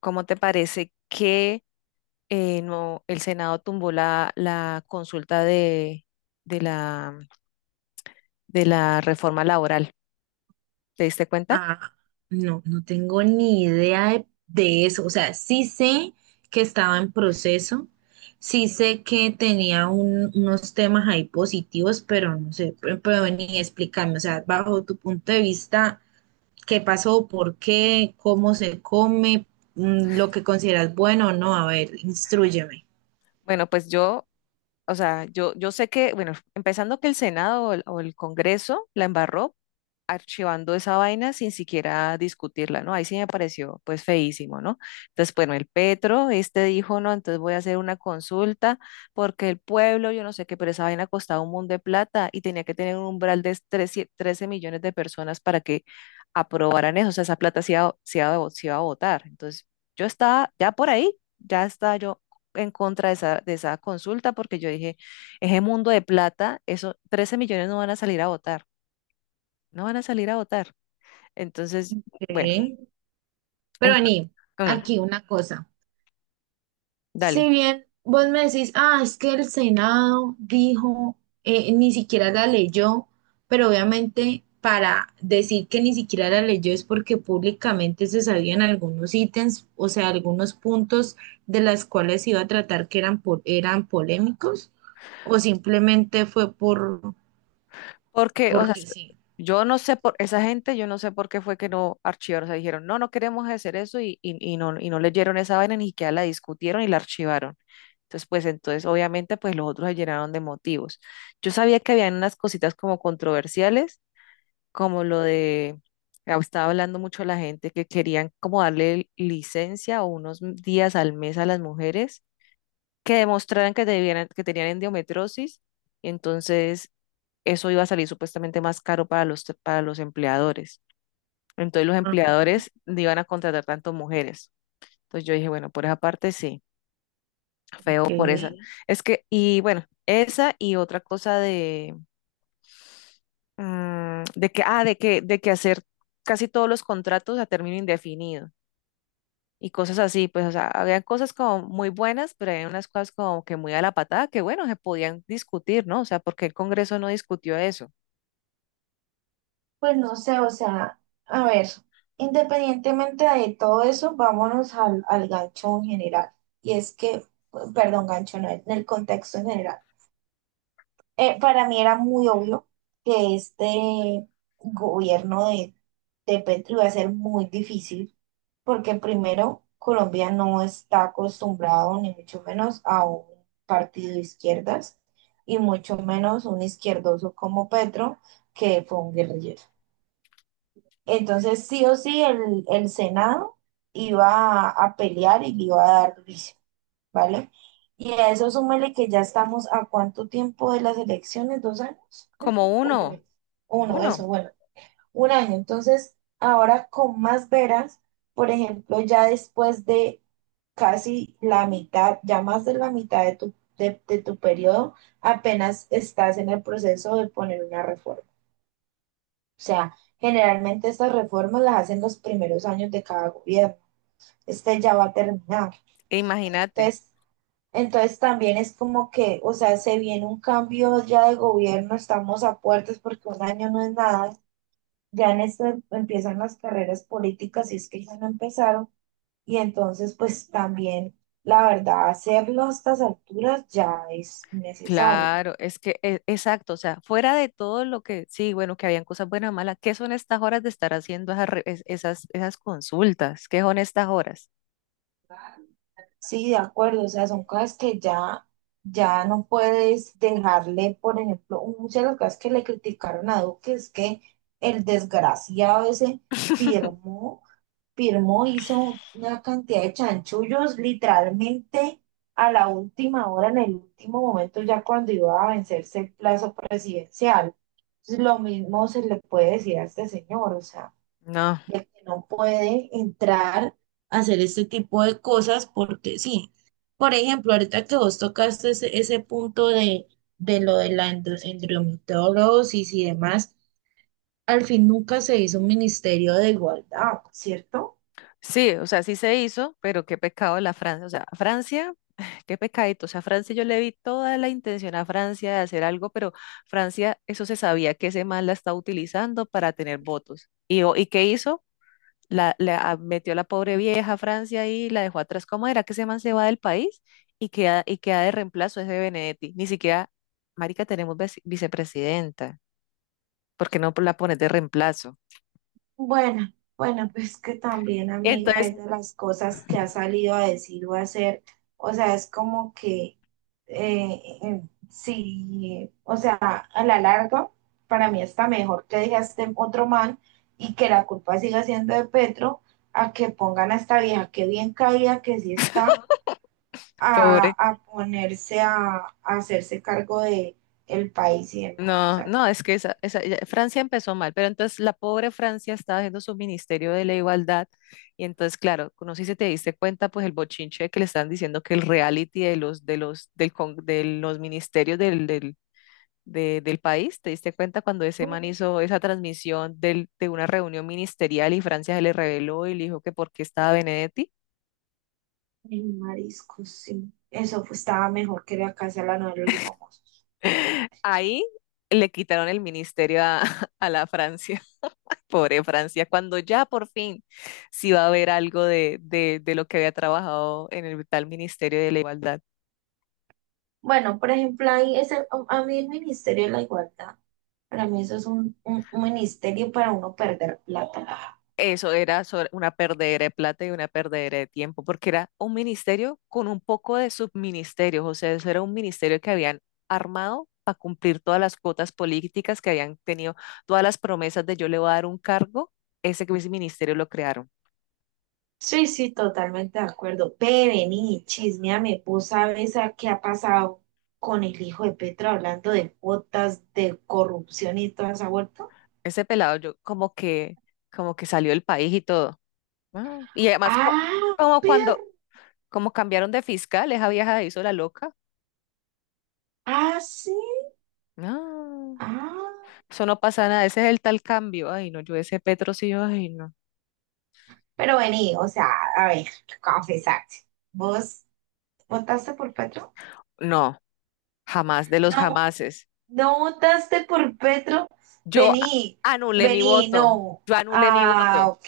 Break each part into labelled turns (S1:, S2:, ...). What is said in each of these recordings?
S1: ¿Cómo te parece que no, el Senado tumbó la consulta de la, de la reforma laboral? ¿Te diste cuenta?
S2: Ah, no, no tengo ni idea de eso. O sea, sí sé que estaba en proceso, sí sé que tenía unos temas ahí positivos, pero no sé, pero ni explicarme. O sea, bajo tu punto de vista, ¿qué pasó? ¿Por qué? ¿Cómo se come? ¿Lo que consideras bueno o no? A ver, instrúyeme.
S1: Bueno, pues yo O sea, yo sé que, bueno, empezando que el Senado o o el Congreso la embarró archivando esa vaina sin siquiera discutirla, ¿no? Ahí sí me pareció pues feísimo, ¿no? Entonces, bueno, el Petro, este dijo, no, entonces voy a hacer una consulta porque el pueblo, yo no sé qué, pero esa vaina costaba un mundo de plata y tenía que tener un umbral de 13 13 millones de personas para que aprobaran eso. O sea, esa plata se iba se iba a votar. Entonces, yo estaba ya por ahí, ya estaba yo en contra de esa consulta porque yo dije, ese mundo de plata, eso, 13 millones no van a salir a votar, no van a salir a votar. Entonces, bueno, sí.
S2: Ok. Pero
S1: ent-
S2: vení,
S1: mm,
S2: aquí una cosa. Si
S1: dale.
S2: bien vos me decís, ah, es que el Senado dijo, ni siquiera la leyó, pero obviamente para decir que ni siquiera la leyó es porque públicamente se sabían algunos ítems, o sea, algunos puntos de las cuales se iba a tratar que eran, eran polémicos, o simplemente fue por,
S1: Porque, o sea,
S2: porque sí.
S1: yo no sé por esa gente, yo no sé por qué fue que no archivaron, o sea, dijeron, no, no queremos hacer eso y no leyeron esa vaina, ni siquiera la discutieron y la archivaron. Entonces, pues entonces, obviamente, pues los otros se llenaron de motivos. Yo sabía que habían unas cositas como controversiales, como lo de, estaba hablando mucho la gente que querían como darle licencia o unos días al mes a las mujeres que demostraran que, debieran, que tenían endometriosis, y entonces eso iba a salir supuestamente más caro para los empleadores. Entonces los
S2: Ajá,
S1: empleadores no iban a contratar tanto mujeres. Entonces yo dije, bueno, por esa parte sí, feo
S2: ok.
S1: por esa. Sí. Es que, y bueno, esa y otra cosa de, de que, de que hacer casi todos los contratos a término indefinido, y cosas así. Pues, o sea, habían cosas como muy buenas, pero había unas cosas como que muy a la patada, que bueno, se podían discutir, ¿no? O sea, ¿porque el Congreso no discutió eso?
S2: Pues no sé, o sea, a ver, independientemente de todo eso, vámonos al gancho en general. Y es que, perdón, gancho, no, en el contexto en general. Para mí era muy obvio que este gobierno de Petro iba a ser muy difícil, porque primero, Colombia no está acostumbrado, ni mucho menos, a un partido de izquierdas, y mucho menos un izquierdoso como Petro, que fue un guerrillero. Entonces, sí o sí, el Senado iba a pelear y le iba a dar juicio, ¿vale? Y a eso súmele que ya estamos a cuánto tiempo de las elecciones, 2 años, creo,
S1: Como
S2: o tres,
S1: uno.
S2: uno, eso,
S1: Uno.
S2: bueno, 1 año. Entonces, ahora con más veras, por ejemplo, ya después de casi la mitad, ya más de la mitad de tu, de tu periodo, apenas estás en el proceso de poner una reforma. O sea, generalmente estas reformas las hacen los primeros años de cada gobierno. Este ya va a terminar.
S1: E imagínate.
S2: Entonces, entonces, también es como que, o sea, se viene un cambio ya de gobierno, estamos a puertas porque 1 año no es nada. Ya en esto empiezan las carreras políticas, si es que ya no empezaron. Y entonces, pues también, la verdad, hacerlo a estas alturas ya es necesario.
S1: Claro, es que, exacto, o sea, fuera de todo lo que, sí, bueno, que habían cosas buenas o malas, ¿qué son estas horas de estar haciendo esas, re- es- esas, esas consultas? ¿Qué son estas horas?
S2: Sí, de acuerdo, o sea, son cosas ya no puedes dejarle, por ejemplo, muchas de las cosas que le criticaron a Duque es que el desgraciado ese firmó, firmó, hizo una cantidad de chanchullos literalmente a la última hora, en el último momento, ya cuando iba a vencerse el plazo presidencial. Entonces, lo mismo se le puede decir a este señor, o sea
S1: No.
S2: de que no puede entrar a hacer este tipo de cosas porque sí. Por ejemplo, ahorita que vos tocaste ese punto de lo de la endometriosis y demás, al fin nunca se hizo un ministerio de igualdad, ¿cierto?
S1: Sí, o sea, sí se hizo, pero qué pecado la Francia. O sea, Francia, qué pecadito. O sea, Francia, yo le vi toda la intención a Francia de hacer algo, pero Francia, eso se sabía que ese man la está utilizando para tener votos. ¿Y qué hizo? Metió a la pobre vieja a Francia y la dejó atrás. ¿Cómo era que ese man se va del país y y queda de reemplazo ese Benedetti? Ni siquiera, marica, tenemos vicepresidenta. ¿Por qué no la pones de reemplazo?
S2: Bueno, pues que también, amiga,
S1: Entonces,
S2: es de las cosas que ha salido a decir o a hacer, o sea, es como que eh, eh, sí, a la larga, para mí está mejor que deje a este otro man y que la culpa siga siendo de Petro, a que pongan a esta vieja que bien caída, que sí está,
S1: pobre.
S2: a ponerse a hacerse cargo de el país y demás. O
S1: No,
S2: sea,
S1: no, es que Francia empezó mal, pero entonces la pobre Francia estaba haciendo su ministerio de la igualdad. Y entonces, claro, no sé si te diste cuenta, pues el bochinche que le están diciendo, que el reality de los ministerios del país, ¿te diste cuenta cuando ese man hizo esa transmisión de una reunión ministerial y Francia se le reveló y le dijo que por qué estaba Benedetti?
S2: el marisco sí. Eso pues, estaba mejor que la casa de la novela de los famosos.
S1: Ahí le quitaron el ministerio a, a la Francia. Pobre Francia, cuando ya por fin sí va a haber algo de lo que había trabajado en el tal Ministerio de la Igualdad.
S2: Bueno, por ejemplo, a mí el Ministerio de la Igualdad. Para mí eso es un ministerio para uno perder plata.
S1: Eso era una perdedera de plata y una perdedera de tiempo, porque era un ministerio con un poco de subministerios. O sea, eso era un ministerio que habían armado para cumplir todas las cuotas políticas que habían tenido, todas las promesas de yo le voy a dar un cargo. Ese ministerio lo crearon.
S2: Sí, sí, totalmente de acuerdo. Ve, vení, chismeame, vos sabes a qué ha pasado con el hijo de Petro hablando de cuotas, de corrupción y toda esa vuelta.
S1: Ese pelado yo como que salió del país y todo. Ah, y además,
S2: Ah,
S1: como
S2: pero,
S1: cuando, como cambiaron de fiscal, esa vieja se hizo la loca.
S2: ah, sí,
S1: No,
S2: ah.
S1: eso no pasa nada, ese es el tal cambio. Ay, no, yo ese Petro sí, ay, no.
S2: Pero vení, o sea, a ver, confesate. Vos ¿votaste por Petro?
S1: No, jamás, de los
S2: No,
S1: jamases.
S2: no votaste por Petro.
S1: Sí,
S2: Vení,
S1: anulé mi
S2: vení,
S1: voto,
S2: no.
S1: yo anulé mi
S2: Ah,
S1: voto.
S2: ok,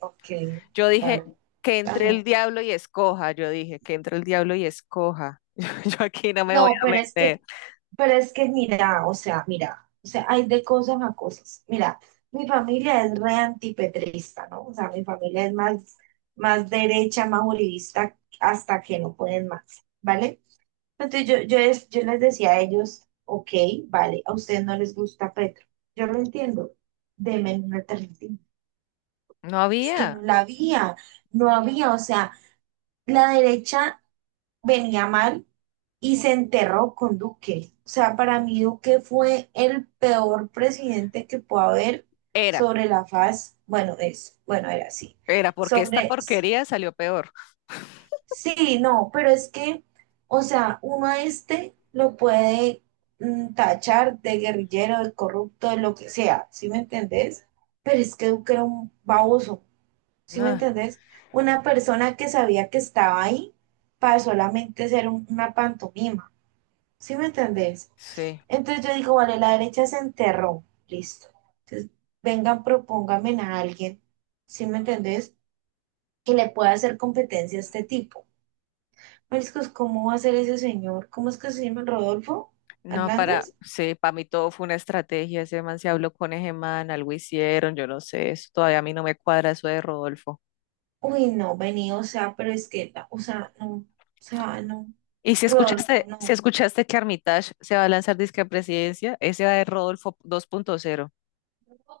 S2: ok,
S1: Yo dije
S2: vale,
S1: que entre el
S2: vale.
S1: diablo y escoja, yo dije que entre el diablo y escoja. Yo aquí no me voy
S2: No,
S1: a meter.
S2: pero es que mira, o sea, hay de cosas a cosas. Mira, mi familia es re antipetrista, ¿no? O sea, mi familia es más, más derecha, más uribista, hasta que no pueden más, ¿vale? Entonces yo les decía a ellos, ok, vale, a ustedes no les gusta Petro. Yo lo entiendo, denme una alternativa.
S1: No
S2: Es que
S1: había,
S2: no la había, no había, o sea, la derecha venía mal y se enterró con Duque. O sea, para mí Duque fue el peor presidente que pueda haber
S1: era,
S2: sobre la faz, bueno, es, bueno, era así,
S1: era, porque esta
S2: sobre
S1: porquería salió peor.
S2: sí, no, pero es que, o sea, uno a este lo puede tachar de guerrillero, de corrupto, de lo que sea, ¿sí me entendés? Pero es que Duque era un baboso, ¿sí me
S1: No,
S2: entendés? Una persona que sabía que estaba ahí para solamente ser una pantomima, ¿sí me entendés?
S1: sí.
S2: Entonces yo digo, vale, la derecha se enterró, listo. Entonces, vengan, propónganme a alguien, ¿sí me entendés? Que le pueda hacer competencia a este tipo. Mariscos, ¿cómo va a ser ese señor? ¿Cómo es que se llama Rodolfo
S1: No,
S2: Hernández?
S1: sí, para mí todo fue una estrategia. Ese man se habló con ese man, algo hicieron, yo no sé, eso todavía a mí no me cuadra eso de Rodolfo.
S2: Uy, no, vení, o sea, pero es que, o sea, no,
S1: Y
S2: Rodolfo,
S1: si
S2: no,
S1: escuchaste que Armitage se va a lanzar disque a presidencia, ese va de Rodolfo 2.0.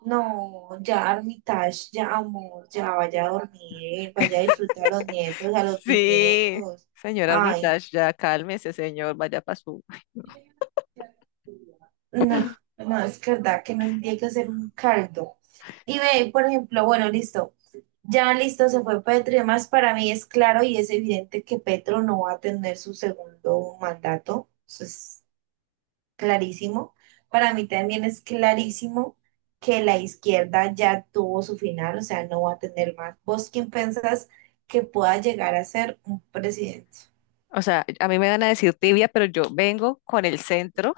S2: no, ya Armitage, ya amor, ya vaya a dormir, vaya a disfrutar a los nietos, a los
S1: Sí,
S2: bisnietos.
S1: señor
S2: Ay,
S1: Armitage, ya cálmese, señor, vaya para su.
S2: no, no, no, es verdad que no hay que hacer un caldo. Y ve, por ejemplo, bueno, listo. Ya listo, se fue Petro y demás. Para mí es claro y es evidente que Petro no va a tener su segundo mandato. Eso es clarísimo. Para mí también es clarísimo que la izquierda ya tuvo su final, o sea, no va a tener más. ¿Vos quién pensás que pueda llegar a ser un presidente?
S1: O sea, a mí me van a decir tibia, pero yo vengo con el centro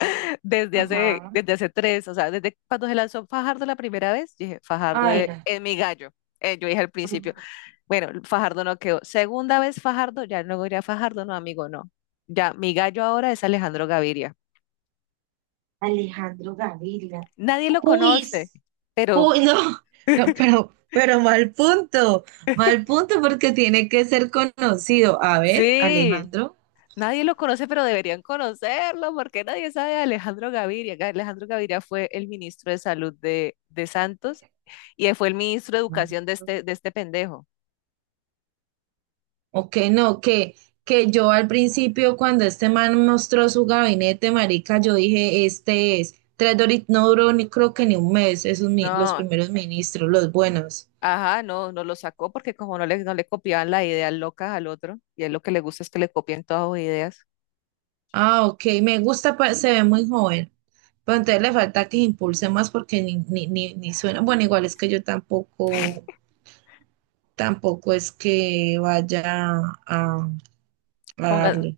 S2: Ajá.
S1: desde hace tres, o sea, desde cuando se lanzó Fajardo la primera vez, dije, Fajardo
S2: Ay,
S1: es
S2: no.
S1: es mi gallo. Yo dije al principio.
S2: Ajá.
S1: Bueno, Fajardo no quedó. Segunda vez Fajardo, ya luego iría Fajardo, no, amigo, no. Ya, mi gallo ahora es Alejandro Gaviria.
S2: Alejandro Gaviria.
S1: Nadie lo
S2: Juiz,
S1: conoce,
S2: ju-
S1: pero
S2: no, no, pero mal punto porque tiene que ser conocido. A ver,
S1: sí,
S2: Alejandro,
S1: nadie lo conoce, pero deberían conocerlo, porque nadie sabe de Alejandro Gaviria. Alejandro Gaviria fue el ministro de Salud de Santos y él fue el ministro de Educación de este pendejo.
S2: o que no, que yo al principio cuando este man mostró su gabinete, marica, yo dije, este es, tres Doritos, no duró ni creo que ni un mes, esos los
S1: No,
S2: primeros ministros, los buenos.
S1: ajá, no, no lo sacó porque como no le copiaban las ideas locas al otro, y a él lo que le gusta es que le copien todas sus ideas.
S2: Ah, ok, me gusta, se ve muy joven, pero entonces le falta que impulse más porque ni suena, bueno, igual es que yo tampoco. Tampoco es que vaya a, a
S1: Ponga,
S2: darle.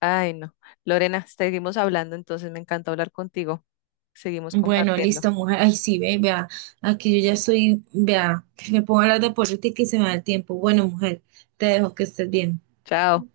S1: ay, no. Lorena, seguimos hablando, entonces me encanta hablar contigo. Seguimos
S2: Bueno,
S1: compartiendo.
S2: listo, mujer. Ay, sí, ve, vea. Aquí yo ya estoy, vea. Me pongo a hablar de política y se me da el tiempo. Bueno, mujer, te dejo que estés bien.
S1: Chao.